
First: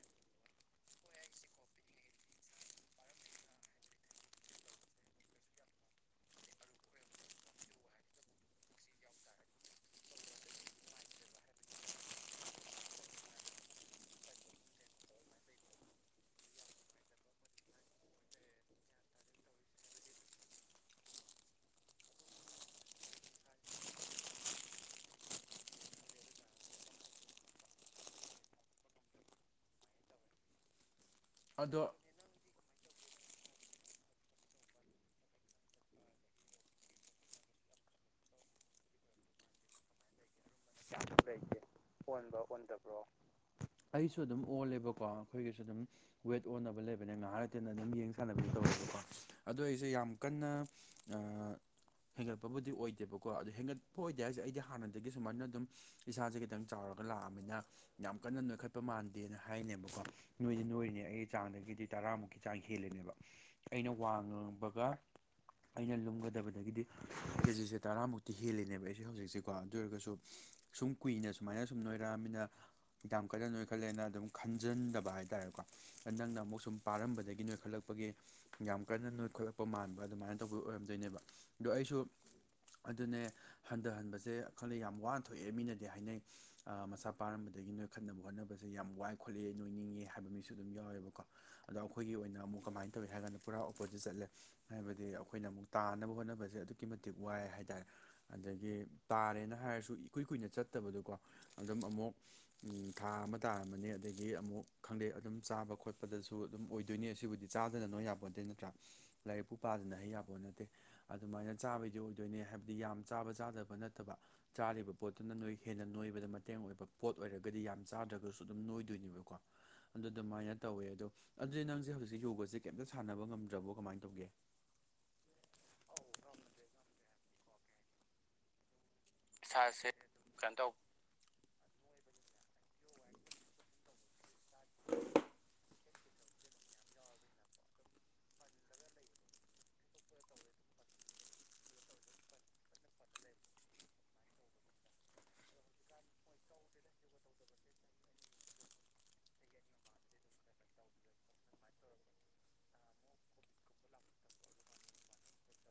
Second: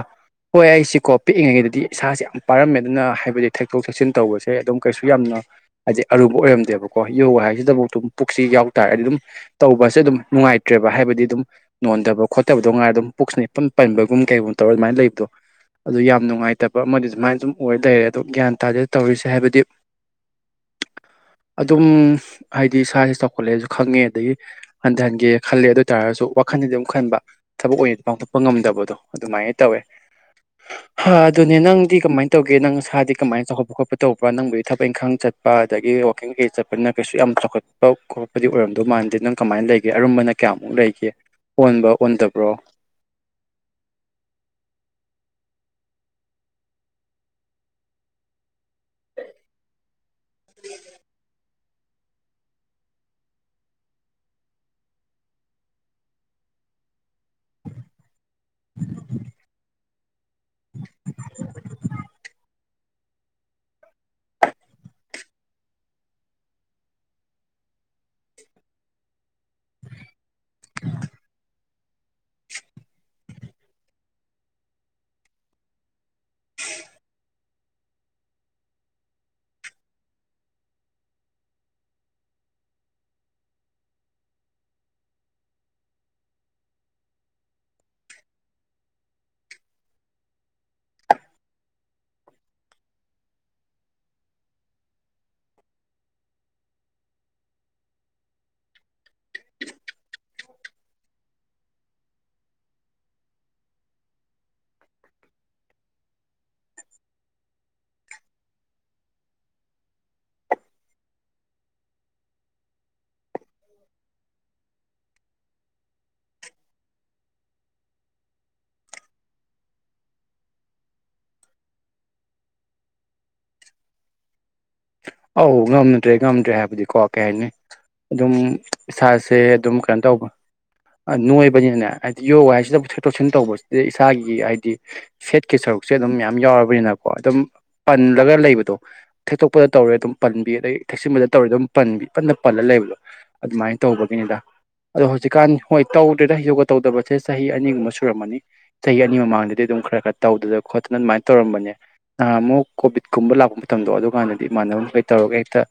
ꯍꯣꯏ ꯑꯩꯁꯤꯀꯣ ꯄꯤꯛꯏꯉꯩꯗꯗꯤ ꯏꯁꯥꯁꯦ ꯌꯥꯝ ꯄꯥꯔꯝꯃꯦ ꯑꯗꯨꯅ ꯍꯥꯏꯕꯗꯤ ꯊꯛꯇꯛꯇꯣꯛ ꯊꯛꯆꯤꯟ ꯇꯧꯕꯁꯦ ꯑꯗꯨꯝ ꯀꯩꯁꯨ ꯌꯥꯝꯅ ꯍꯥꯏꯗꯤ ꯑꯔꯨꯕ ꯑꯣꯏꯔꯝꯗꯦꯕꯀꯣ ꯌꯣꯒꯥ ꯍꯥꯏꯁꯤꯗꯐꯥꯎ ꯑꯗꯨꯝ ꯄꯨꯛꯁꯤ ꯌꯥꯎꯇꯥꯥꯔꯗꯤ ꯑꯗꯨꯝ ꯇꯧꯕꯁꯦ ꯑꯗꯨꯝ ꯅꯨꯡꯉꯥꯏꯇ꯭ꯔꯦꯕ ꯍꯥꯏꯕꯗꯤ ꯑꯗꯨꯝ ꯅꯣꯟꯗꯕ ꯈꯣꯠꯇꯕꯗꯣ ꯉꯥꯏꯔꫭ ꯑꯗꯨꯝ ꯄꯨꯛꯁꯤꯅꯦ ꯄꯟꯕꯒꯨꯝ ꯀꯩꯒꯨꯝꯕ ꯇꯧꯔ ꯑꯗꯨꯃꯥꯏꯅ ꯂꯩꯕꯗꯣ ꯑꯗꯨ ꯌꯥꯝ ꯅꯨꯡꯉꯥꯏꯇꯕ ꯑꯃꯗꯤ ꯁꯨꯃꯥꯏꯅ ꯁꯨꯝ ꯑꯣꯏ ꯂꯩꯔꯦ ꯑꯗꯣ ꯒ꯭ꯌꯥꯟ ꯇꯥꯗꯦ ꯇꯧꯔꯤꯁꯦ ꯍꯥꯏꯕꯗꯤ [inaudible] ꯑꯗꯨꯝ ꯍꯥꯏꯗꯤ ꯏꯁꯥꯁꯦ ꯆꯥꯎꯈꯠꯂꯦꯁꯨ ꯈꯪꯉꯦ ꯑꯗꯒꯤ ꯍꯟꯊꯍꯟꯒꯦ ꯈꯜꯂꯦ ꯑꯗꯨ ꯇꯥꯔꯒꯁꯨ ꯋꯥꯈꯜꯗꯗꯤ ꯑꯗꯨꯝ ꯈꯟꯕ ꯊꯕꯛ ꯑꯣꯏꯅꯗꯤ ꯄꯥꯡꯊꯣꯛꯄ ꯉꯝꯗꯕꯗꯣ ꯑꯗꯨꯃꯥꯏꯅ ꯇꯧꯋꯦ ꯍꯥ ꯑꯗꯨꯅꯦ ꯑꯗꯣ ꯅꯪꯗꯤ ꯀꯃꯥꯏꯅ ꯇꯧꯒꯦ ꯅꯪꯁꯥꯗꯤ ꯀꯃꯥꯏꯅ ꯆꯥꯎꯈꯠꯄ ꯈꯣꯠꯄ ꯇꯧꯕ꯭ꯔꯥ ꯅꯪꯕꯨꯒꯤ ꯊꯕꯛ ꯏꯪꯈꯥꯡ ꯆꯠꯄ ꯑꯗꯒꯤ ꯋꯥꯀꯤꯡ ꯀꯩ ꯆꯠꯄꯅ ꯀꯩꯁꯨ ꯌꯥꯝ ꯆꯥꯎꯈꯠ ꯄ ꯈꯣꯠꯄꯗꯤ ꯑꯣꯏꯔꯝꯗꯣꯏ ꯃꯥꯟꯗꯦ ꯅꯪ ꯀꯃꯥꯏꯅ ꯂꯩꯒꯦ ꯑꯔꯨꯝꯕꯅ ꯀꯌꯥꯃꯨꯛ ꯂꯩꯒꯦ ꯂꯩꯒ° ꯑꯣꯟꯕ ꯑꫭꯟꯕꯔꫭ ꯑꯣꯟꯗꯕ꯭ꯔꯣ ꯑꯣꯟꯗꯕ꯭ꯔꯣ ꯑꯩꯁꯨ ꯑꯗꯨꯝ ꯑꯣꯜꯂꯦꯕꯀꯣ ꯑꯩꯈꯣꯏꯒꯤꯁꯨ ꯑꯗꯨꯝ ꯋꯦꯠ ꯑꯣꯟꯅꯕ ꯂꯩꯕꯅꯦ ꯉꯥꯏꯍꯥ ꯂꯩꯇꯅ ꯑꯗꯨꯝ ꯌꯦꯡ ꯁꯥꯟꯅꯕꯁ ꯇꯧꯋꯦꯕꯀꯣ ꯑꯗꯨꯗꯣ ꯑꯩꯁꯦ ꯌꯥꯝ ꯀꯟꯅꯥ ꯑꯥ ꯍꯦꯟꯒꯠꯄꯕꯨꯗꯤ ꯑꯣꯏꯗꯦꯕꯀꯣ ꯑꯗꯨ ꯍꯦꯟꯒꯠꯄ ꯑꯣꯏꯗꯦ ꯍꯥꯏꯁꯦ ꯑꯩꯗꯤ ꯍꯥꯟꯅꯗꯒꯤ ꯁꯨꯃꯥꯏꯅ ꯑꯗꯨꯝ ꯏꯁꯥꯁꯦ ꯈꯤꯇꯪ ꯆꯥꯎꯔꯒ ꯂꯥꯛꯑꯃꯤꯅ ꯌꯥꯝ ꯀꯟꯅ ꯅꯣꯏꯈꯠꯄ ꯃꯥꯟꯗꯦꯅ ꯍꯥꯏꯅꯦꯕꯀꯣ ꯅꯣꯏꯗꯤ ꯅꯣꯏꯔꯤꯅꯦ ꯑꯩꯒꯤ ꯆꯥꯡꯗꯒꯤꯗꯤ ꯇꯔꯥꯃꯨꯛꯀꯤ ꯆꯥꯡ ꯍꯦꯜꯂꯦꯅꯦꯕ ꯑꯩꯅ ꯋꯥꯉꯝꯕꯒ ꯑꯩꯅ ꯂꯨꯝꯒꯗꯕꯗꯒꯤꯗꯤ ꯀꯦꯖꯤꯁꯦ ꯇꯔꯥꯃꯨꯛꯇꯤ ꯍꯦꯜꯂꯤꯦꯅꯦꯕ ꯑꯩꯁꯦ ꯍꯧꯖꯤꯛ ꯀꯣ ꯑꯗꯨ ꯑꯣꯏꯔꯒꯁꯨ ꯁꯨꯝ ꯀꯨꯏꯅꯥ ꯁꯨꯃꯥꯏꯅ ꯁꯨꯝ ꯅꯣꯏꯔꯛꯑꯃꯤꯅ ꯌꯥꯝ ꯀꯟꯅꯥ ꯅꯣꯏ ꯈꯜꯂꯦꯅ ꯑꯗꯨꯝ ꯈꯟꯖꯟꯗꯕ ꯍꯥꯏꯇꯥꯔꯦꯀꯣ ꯑꯗꯥ ꯅꯪꯅ ꯑꯃꯨꯛ ꯁꯨꯝ ꯄꯥꯔꯝꯕꯗꯒꯤ ꯅꯣꯏꯈꯠꯂꯛꯄꯒꯤ ꯌꯥꯝ ꯀꯟꯅ ꯅꯣꯏꯈꯠꯂꯛꯄ ꯃꯥꯟꯕ ꯑꯗꯨꯃꯥꯏꯅ ꯇꯧꯕꯤ ꯑꯣꯏꯔꯝꯗꯣꯏꯅꯦꯕ ꯑꯗꯣ ꯑꯩꯁꯨ ꯑꯗꯨꯅꯦ ꯍꯟꯊꯍꯟꯕꯁꯦ ꯈꯪꯗꯦ ꯌꯥꯝ ꯋꯥꯅ ꯊꯣꯛꯑꯦ ꯃꯤꯅꯗꯤ ꯍꯥꯏꯅꯩ ꯃꯆꯥ ꯄꯥꯔꯝꯕꯗꯒꯤ ꯅꯣꯏ ꯈꯠꯅꯕ ꯍꯣꯠꯅꯕꯁꯦ ꯌꯥꯝ ꯋꯥꯏ ꯈꯣꯠꯂꯛꯑꯦ ꯅꯣꯏꯅꯤꯡꯉꯦ ꯍꯥꯏꯕ ꯃꯤꯁꯨ ꯑꯗꯨꯝ ꯌꯥꯎꯋꯦꯕꯀꯣ ꯑꯗꯣ ꯑꯩꯈꯣꯏꯒꯤ ꯑꯣꯏꯅ ꯑꯃꯨꯛ ꯀꯃꯥꯏꯅ ꯇꯧꯏ ꯍꯥꯏ ꯀꯥꯟꯗ ꯄꯨꯔꯥ ꯑꯣꯄꯣꯖꯤꯠ ꯆꯠꯂꯦ ꯍꯥꯏꯕꯗꯤ ꯑꯩꯈꯣꯏꯅ ꯑꯃꯨꯛ ꯇꯥꯅꯕ ꯍꯣꯠꯅꯕꯁꯦ ꯑꯗꯨꯛꯀꯤ ꯃꯇꯤꯛ ꯋꯥꯏ ꯍꯥꯏ ꯇꯔꯦ ꯑꯗꯒꯤ ꯇꯥꯔꯦꯅ ꯍꯥꯏꯔꯁꯨ ꯏꯀꯨꯏ ꯀꯨꯏꯅ ꯆꯠꯇꯕꯗꯨꯀꯣ ꯑꯗꯨꯝ ꯑꯃꯨꯛ ꯊꯥ ꯑꯃ ꯇꯥꯔꯝꯃꯅꯤ ꯑꯗꯒꯤ ꯑꯃꯨꯛ ꯈꯪꯗꯦ ꯑꯗꯨꯝ ꯆꯥꯕ ꯈꯣꯠꯄꯗꯁꯨ ꯑꯗꯨꯝ ꯑꯣꯏꯗꯣꯏꯅꯤ ꯑꯁꯤꯕꯨꯗꯤ ꯆꯥꯗꯅ ꯅꯣꯏ ꯌꯥꯄꯣꯠ ꯅꯠꯇꯦ ꯅꯠꯇ꯭ꯔꯥ ꯂꯥꯏꯔꯤꯛꯄꯨ ꯄꯥꯗꯅ ꯍꯩ ꯌꯩꯄꯣꯠ ꯅꯠꯇꯦ ꯑꯗꯨꯃꯥꯏꯅ ꯆꯥꯕꯩꯗꯤ ꯑꯣꯏꯗꯣꯏꯅꯦ ꯍꯥꯏꯕꯗꯤ ꯌꯥꯝ ꯆꯥꯕ ꯆꯥꯗꯕ ꯅꯠꯇꯕ ꯆꯥꯔꯤꯕ ꯄꯣꯠꯇꯨꯅ ꯅꯣꯏ ꯍꯦꯟꯅ ꯅꯣꯏꯕꯗ ꯃꯇꯦꯡ ꯑꯣꯏꯕ ꯄꯣꯠ ꯑꯣꯏꯔꯒꯗꯤ ꯌꯥꯝ ꯆꯥꯗ꯭ꯔꯒꯁꯨ ꯑꯗꯨꯝ ꯅꯣꯏꯗꯣꯏꯅꯦꯕꯀꯣ ꯑꯗꯨ ꯑꯗꯨꯃꯥꯏꯅ ꯇꯧꯋꯦ ꯑꯗꯣ ꯑꯗꯨꯗꯤ ꯅꯪꯁꯦ ꯍꯧꯖꯤꯛ ꯌꯣꯒꯁꯦ ꯀꯩꯝꯇ ꯁꯥꯟꯅꯕ ꯉꯝꯗ꯭ꯔꯕꯣ ꯀꯃꯥꯏꯅ ꯇꯧꯒꯦ ꯑꯧ ꯉꯝꯗ꯭ꯔꯦ ꯉꯝꯗ꯭ꯔꯦ ꯍꯥꯏꯕꯗꯤꯀꯣ ꯀꯩ ꯍꯥꯏꯅꯤ ꯑꯗꯨꯝ ꯏꯁꯥ ꯍꯦ ꯑꯗꯨꯝ ꯏꯁꯥꯁꯦ ꯀꯩꯅꯣ ꯇꯧꯕ ꯀꯩꯅꯣ ꯇꯧ ꯅꯣꯏꯕꯅꯤꯅꯅꯦ ꯍꯥꯏꯗꯤ ꯌꯣꯒꯥ ꯍꯥꯏꯁꯤꯗ ꯊꯦꯛꯇꯣꯛ ꯊꯦꯛꯁꯤꯟ ꯇꯧꯕꯁꯤꯗ ꯏꯁꯥꯒꯤ ꯍꯥꯏꯗꯤ ꯐꯦꯠꯀꯤ ꯁꯔꯨꯛ ꯁꯦ ꯑꯗꯨꯝ ꯃꯌꯥꯝ ꯌꯥꯎꯔꯕꯅꯤꯅꯀꯣ ꯑꯗꯨꯝ ꯄꯜꯂꯒ ꯂꯩꯕꯗꯣ ꯊꯦꯛꯇꯣꯛꯄꯗ ꯇꯧꯔꯦ ꯑꯗꯨꯝ ꯄꯟꯕꯤ ꯑꯗꯩ ꯊꯦꯛꯁꯤꯟꯕꯗ ꯇꯧꯔꯦ ꯑꯗꯨꯝ ꯄꯟꯕꯤ ꯏꯄꯟꯗ ꯄꯜꯂ ꯂꯩꯕꯗꯣ ꯑꯗꯨꯃꯥꯏꯅ ꯇꯧꯕꯒꯤꯅꯤꯗ ꯑꯗꯣ ꯍꯧꯖꯤꯛꯀꯥꯟ ꯍꯣꯏ ꯇꯧꯗ꯭ꯔꯦꯗ ꯌꯣꯒꯥ ꯇꯧꯗꯕꯁꯦ ꯆꯍꯤ ꯑꯅꯤꯒꯨꯝꯕ ꯁꯨꯔꯝꯃꯅꯤ ꯆꯍꯤ ꯑꯅꯤ ꯃꯃꯥꯡꯗꯗꯤ ꯑꯗꯨꯝ ꯈꯔ ꯈꯔ ꯇꯧꯗꯅ ꯈꯣꯠꯇꯅ ꯑꯗꯨꯃꯥꯏꯅ ꯇꯧꯔꯝꯕꯅꯦ ꯅꯍꯥꯃꯨꯛ ꯀꯣꯚꯤꯠꯀꯨꯝꯕ ꯂꯥꯛꯄ ꯃꯇꯝꯗꯣ ꯑꯗꯨꯀꯥꯟꯗꯗꯤ ꯏꯃꯥꯟꯅꯕ ꯈꯩ ꯇꯧꯔꯒ ꯍꯦꯛꯇ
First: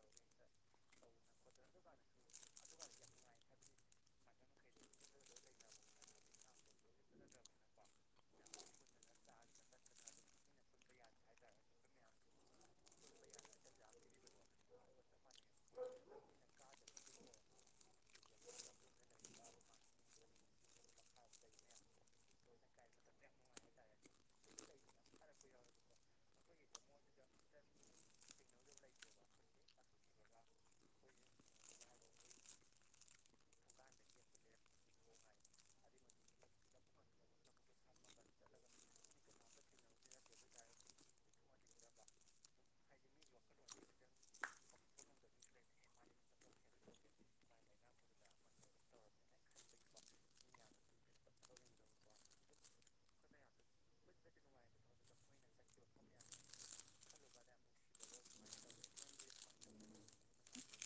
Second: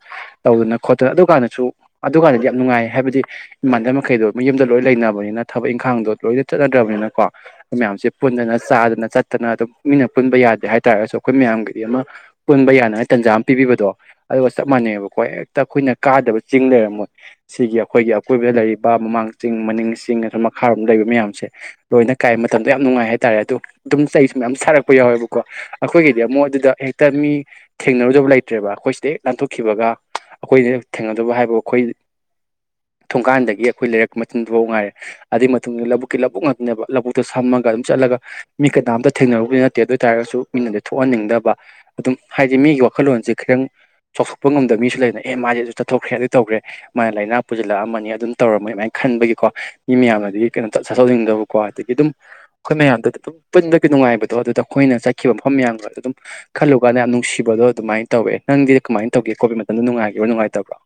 ꯇꯧꯗꯅ ꯈꯣꯠꯇꯅ ꯑꯗꯨꯀꯥꯟꯗꯁꯨ ꯑꯗꯨꯀꯥꯟꯗꯗꯤ ꯌꯥꯝ ꯅꯨꯡꯉꯥꯏ ꯍꯥꯏꯕꯗꯤ ꯏꯃꯥꯟꯅꯕ ꯃꯈꯩꯗꯣ ꯃꯌꯨꯝꯗ ꯂꯣꯏ ꯂꯩꯅꯕꯅꯤꯅ ꯊꯕꯛ ꯏꯪꯈꯥꯡꯗꯣ ꯂꯣꯏꯅ ꯆꯠꯅꯗ꯭ꯔꯕꯅꯤꯅ ꯀꯣ ꯃꯌꯥꯝꯁꯦ ꯄꯨꯟꯗꯅ ꯆꯥꯗꯅ ꯆꯠꯇꯅ ꯑꯗꯨꯝ ꯃꯤꯅ ꯄꯨꯟꯕ ꯌꯥꯗꯦ ꯍꯥꯏꯇꯥꯥꯔꯒꯁꯨ ꯑꯩꯈꯣꯏ ꯃꯌꯥꯝꯒꯤꯗꯤ ꯑꯃ ꯄꯨꯟꯕ ꯌꯥꯅꯉꯥꯏ ꯇꯟꯖꯥ ꯄꯤꯕꯤꯕꯗꯣ ꯑꯗꯨꯒ ꯆꯞ ꯃꯥꯟꯅꯩꯑꯦꯕꯀꯣ ꯍꯦꯛꯇ ꯑꯩꯈꯣꯏꯅ ꯀꯥꯗꯕ ꯆꯤꯡ ꯂꯩꯔꯝꯃꯣꯏ ꯁꯤꯒꯤ ꯑꯩꯈꯣꯏꯒꯤ ꯑꯀꯣꯏꯕꯗ ꯂꯩꯔꯤꯕ ꯃꯃꯥꯡ ꯆꯤꯡ ꯃꯅꯤꯡ ꯆꯤꯡ ꯅꯠꯇ꯭ꯔ ꯃꯈꯥꯔꯣꯝꯗ ꯂꯩꯔꯤꯕ ꯃꯌꯥꯝꯁꯦ ꯂꯣꯏꯅ ꯀꯥꯏ ꯃꯇꯝꯗꯣ ꯌꯥꯝ ꯅꯨꯡꯉꯥꯏ ꯍꯥꯏꯇꯥꯔꯦ ꯑꯗꯣ ꯑꯗꯨꯝ ꯆꯩꯁꯨ ꯃꯌꯥꯝ ꯁꯥꯔꯛꯄ ꯌꯥꯎꯋꯦꯕꯀꯣ ꯑꯩꯈꯣꯏꯒꯤꯗꯤ ꯑꯃꯨꯛ ꯑꯗꯨꯗ ꯍꯦꯛꯇ ꯃꯤ ꯊꯦꯡꯅꯔꯨꯗꯕ ꯂꯩꯇꯦ ꯀꯩꯕ ꯑꯩꯈꯣꯏ ꯁꯤꯗ ꯍꯦꯛ ꯂꯥꯟꯟꯊꯣꯛꯈꯤꯕꯒ ꯑꯩꯈꯣꯏꯗ ꯊꯦꯡꯅꯗꯨꯕ ꯍꯥꯏꯕꯕꯨ ꯑꯩꯈꯣꯏ ꯊꯣꯡꯒꯥꯟꯗꯒꯤ ꯑꯩꯈꯣꯏ ꯂꯩꯔꯛ ꯃꯆꯤꯟꯗꯨꯐꯥꯎ ꯉꯥꯏꯔꯦ ꯑꯗꯨꯏ ꯃꯇꯨꯡꯗ ꯂꯧꯕꯨꯛꯀꯤ ꯂꯧꯕꯨꯛ ꯉꯛꯇꯅꯦꯕ ꯂꯧꯕꯨꯛꯇ ꯁꯝꯃꯒ ꯑꯗꯨꯝ ꯆꯠꯂꯒ ꯃꯤ ꯀꯅꯥꯝꯇ ꯊꯦꯡꯅꯔꯨꯕꯗꯤ ꯅꯠꯇꯦ ꯑꯗꯨꯏ ꯇꯥꯥꯔꯁꯨ ꯃꯤꯅꯗꯤ ꯊꯣꯛꯍꯟꯅꯤꯡꯗꯕ ꯑꯗꯨꯝ ꯍꯥꯏꯗꯤ ꯃꯤꯒꯤ ꯋꯥꯈꯜꯂꯣꯟꯁꯦ ꯈꯤꯇꯪ ꯆꯥꯎꯊꯣꯛꯄ ꯉꯝꯗꯕ ꯃꯤꯁꯨ ꯂꯩꯗꯅ ꯑꯦ ꯃꯥꯗꯤ ꯑꯗꯨ ꯆꯠꯊꯣꯛꯈ꯭ꯔꯦ ꯑꯗꯨ ꯇꯧꯈ꯭ꯔꯦ ꯃꯥꯅ ꯂꯥꯏꯅꯥ ꯄꯨꯁꯤꯜꯂꯛ ꯑꯝꯃꯅꯤ ꯑꯗꯨꯝ ꯇꯧꯔꯝꯃꯅꯤ ꯑꯗꯨꯃꯥꯏꯅ ꯈꯟꯕꯒꯤꯀꯣ ꯃꯤ ꯃꯌꯥꯝꯅꯗꯤ ꯀꯩꯅꯣ ꯆꯠꯊꯣꯛꯅꯤꯡꯗꯕ ꯀꯣ ꯑꯗꯒꯤ ꯑꯗꯨꯝ ꯑꯩꯈꯣꯏ ꯃꯌꯥꯝꯗꯨꯗ ꯑꯗꯨꯝ ꯄꯨꯟꯕꯒꯤ ꯅꯨꯡꯉꯥꯏꯕꯗꯣ ꯑꯗꯨꯗ ꯑꯩꯈꯣꯏꯅ ꯆꯠꯈꯤꯕ ꯃꯐꯝ ꯃꯌꯥꯝꯒꯗꯣ ꯑꯗꯨꯝ ꯈꯜꯂꯨꯀꯥꯟꯗ ꯌꯥꯝ ꯅꯨꯡꯁꯤꯕꯗꯣ ꯑꯗꯨꯃꯥꯏꯅ ꯇꯧꯋꯦ ꯅꯪꯗꯤ ꯀꯃꯥꯏꯅ ꯇꯧꯒꯦ ꯀꯣꯚꯤꯗ ꯃꯇꯝꯗ ꯅꯨꯡꯉꯥꯏꯈꯤꯕ꯭ꯔꯣ ꯅꯨꯡꯉꯥꯏꯇꯕ꯭ꯔꯣ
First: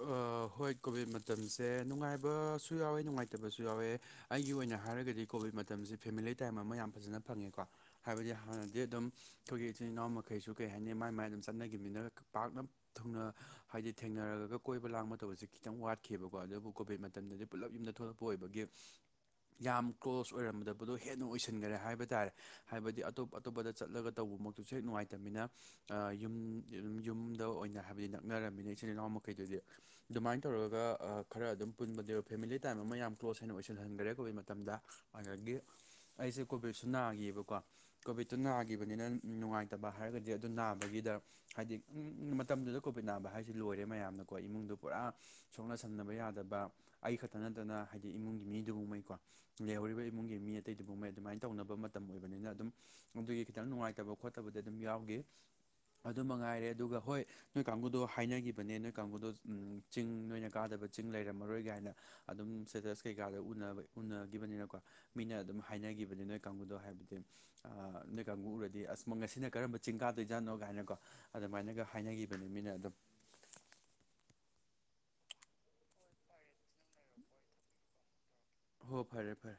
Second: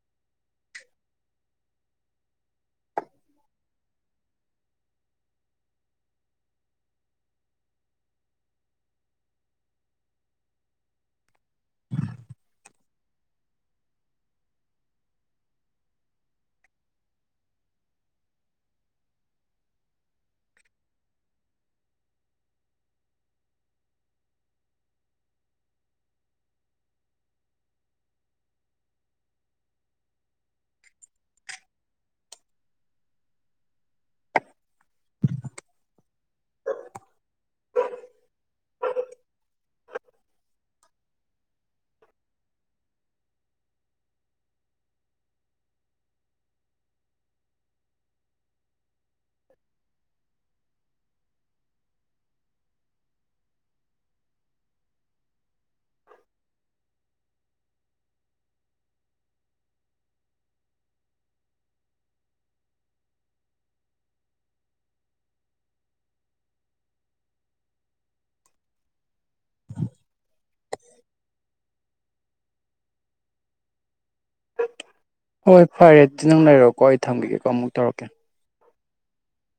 ꯑ ꯍꯣꯏ ꯀꯣꯚꯤꯠ ꯃꯇꯝꯁꯦ ꯅꯨꯡꯉꯥꯏꯕꯁꯨ ꯌꯥꯎꯋꯦ ꯅꯨꯡꯉꯥꯏꯇꯕꯁꯨ ꯌꯥꯎꯋꯦ ꯑꯩꯒꯤ ꯑꯣꯏꯅ ꯍꯥꯏꯔꯒꯗꯤ ꯀꯣꯚꯤꯠ ꯃꯇꯝꯁꯤ ꯐꯦꯃꯤꯂꯤ ꯇꯥꯏꯝ ꯑꯃ ꯌꯥꯝ ꯐꯖꯅ ꯐꯪꯉꯦꯀꯣ ꯍꯥꯏꯕꯗꯤ ꯍꯥꯟꯅꯗꯤ ꯑꯗꯨꯝ ꯑꯩꯈꯣꯏꯒꯤ ꯏꯆꯤꯜ ꯏꯅꯥꯎ ꯃꯈꯩꯁꯨ ꯀꯩ ꯍꯥꯏꯅꯤ ꯃꯥꯏ ꯃꯥꯏ ꯑꯗꯨꯝ ꯆꯠꯅꯈꯤꯝꯅꯤꯅ ꯄꯥꯛꯅ ꯊꯨꯡꯅ ꯍꯥꯏꯗꯤ ꯊꯦꯡꯅꯔꯒ ꯀꯣꯏꯕ ꯂꯥꯡꯕ ꯇꯧꯕꯁꯦ ꯈꯤꯇꯪ ꯋꯥꯠꯈꯤꯕꯀꯣ ꯑꯗꯨꯕꯨ ꯀꯣꯚꯤꯠ ꯃꯇꯝꯗꯗꯤ ꯄꯨꯂꯞ ꯌꯨꯝꯗ ꯊꯣꯛꯂꯛꯄ ꯑꯣꯏꯕꯒꯤ ꯌꯥꯝ ꯀ꯭ꯂꯣꯁ ꯑꯣꯏꯔꯝꯗꯕꯗꯣ ꯍꯦꯟꯅ ꯑꯣꯏꯁꯤꯟꯈꯔꯦ ꯍꯥꯏꯕ ꯇꯥꯔꯦ ꯍꯥꯏꯕꯗꯤ ꯑꯇꯣꯞ ꯑꯇꯣꯞ ꯑꯇꯣꯞꯄꯗ ꯆꯠꯂꯒ ꯇꯧꯕꯃꯛꯁꯨ ꯍꯦꯛ ꯅꯨꯡꯉꯥꯏꯇꯝꯃꯤꯅ ꯑ ꯌꯨꯝ ꯗꯨꯝ ꯌꯨꯝꯗ ꯑꯣꯏꯅ ꯍꯥꯏꯕꯗꯤ ꯅꯛꯅꯔꯝꯅꯤꯅ ꯏꯆꯤꯜ ꯏꯅꯥꯎ ꯃꯈꯩꯗꯨꯗꯤ ꯑꯗꯨꯃꯥꯏꯅ ꯇꯧꯔꯒ ꯈꯔ ꯑꯗꯨꯝ ꯄꯨꯟꯕꯅꯦ ꯐꯦꯃꯤꯂꯤ ꯇꯥꯏꯝ ꯑꯃ ꯌꯥꯝ ꯀ꯭ꯂꯣꯖ ꯍꯦꯟꯅ ꯑꯣꯏꯁꯤꯜꯍꯟꯈ꯭ꯔꯦ ꯀꯣꯚꯤꯠ ꯃꯇꯝꯗ ꯑꯗꯒꯤ ꯑꯩꯁꯦ ꯀꯣꯕꯤꯠꯁꯨ ꯅꯥꯈꯤ ꯌꯦꯕꯀꯣ ꯀꯣꯚꯤꯠꯇꯨ ꯅꯥꯈꯤꯕꯅꯤꯅ ꯅꯨꯡꯉꯥꯏꯇꯕ ꯍꯥꯏꯔꯒꯗꯤ ꯑꯗꯨ ꯅꯥꯕꯒꯤꯗ ꯍꯥꯏꯗꯤ ꯎꯝ ꯃꯇꯝꯗꯨꯗ ꯀꯣꯚꯤꯠ ꯅꯥꯕ ꯍꯥꯏꯁꯦ ꯂꯣꯏꯔꯦ ꯃꯌꯥꯝꯅ ꯀꯣ ꯏꯃꯨꯡꯗꯣ ꯄꯨꯔꯥ ꯁꯣꯛꯅ ꯁꯝꯅꯕ ꯌꯥꯗꯕ ꯑꯩ ꯈꯛꯇ ꯅꯠꯇꯅ ꯍꯥꯏꯗꯤ ꯏꯃꯨꯡꯒꯤ ꯃꯤꯗꯨꯉꯩꯀꯣ ꯂꯩꯍꯧꯔꯤꯕ ꯏꯃꯨꯡꯒꯤ ꯃꯤ ꯑꯇꯩꯗꯨꯉꯩꯏ ꯑꯗꯨꯃꯥꯏꯅ ꯇꯧꯅꯕ ꯃꯇꯝ ꯑꯣꯏꯕꯅꯤꯅ ꯑꯗꯨꯝ ꯑꯗꯨꯒꯤ ꯈꯤꯇꯪ ꯅꯨꯡꯉꯥꯏꯇꯕ ꯈꯣꯠꯇꯕꯗꯤ ꯑꯗꯨꯝ ꯌꯥꯎꯈꯤ ꯑꯗꯨ ꯃꯉꯥꯏꯔꯦ ꯑꯗꯨꯒ ꯍꯣꯏ ꯅꯣꯏ ꯀꯥꯡꯕꯨꯗꯣ ꯍꯥꯏꯅꯈꯤꯕꯅꯦ ꯅꯣꯏ ꯀꯥꯡꯕꯨꯗꯣ ꯆꯤꯡ ꯅꯣꯏꯅ ꯀꯥꯗꯕ ꯆꯤꯡ ꯂꯩꯔꯝꯃꯔꯣꯏ ꯒꯥꯢꯅ ꯑꯗꯨꯝ ꯁꯇꯦꯇꯁ ꯀꯩꯀꯥꯗ ꯎꯅꯕꯩ ꯎꯅꯈꯤꯕꯅꯤꯅꯀꯣ ꯃꯤꯅ ꯑꯗꯨꯝ ꯍꯥꯏꯅꯈꯤꯕꯅꯤ ꯅꯣꯏ ꯀꯥꯡꯕꯨꯗꯣ ꯍꯥꯏꯕꯗꯤ ꯅꯣꯏ ꯀꯥꯡꯕꯨ ꯎꯔꯗꯤ ꯑꯁ ꯉꯁꯤꯅ ꯀꯔꯝꯕ ꯆꯤꯡ ꯀꯥꯗꯣꯏꯖꯥꯠꯅꯣ ꯀꯥꯏꯅꯀꯣ ꯑꯗꯨꯃꯥꯏꯅꯒ ꯍꯥꯏꯅꯈꯤꯕꯅꯤ ꯃꯤꯅ ꯑꯗꯨꯝ ꯍꯣꯏ ꯐꯔꯦ ꯑꯗꯨꯗꯤ ꯅꯪ ꯂꯩꯔꯣꯀꯣ ꯑꯩ ꯊꯝꯒꯤꯒꯦꯀꯣ ꯑꯃꯨꯛ ꯇꯧꯔꯛꯀꯦ ꯍꯣ ꯐꯔꯦ ꯐꯔꯦ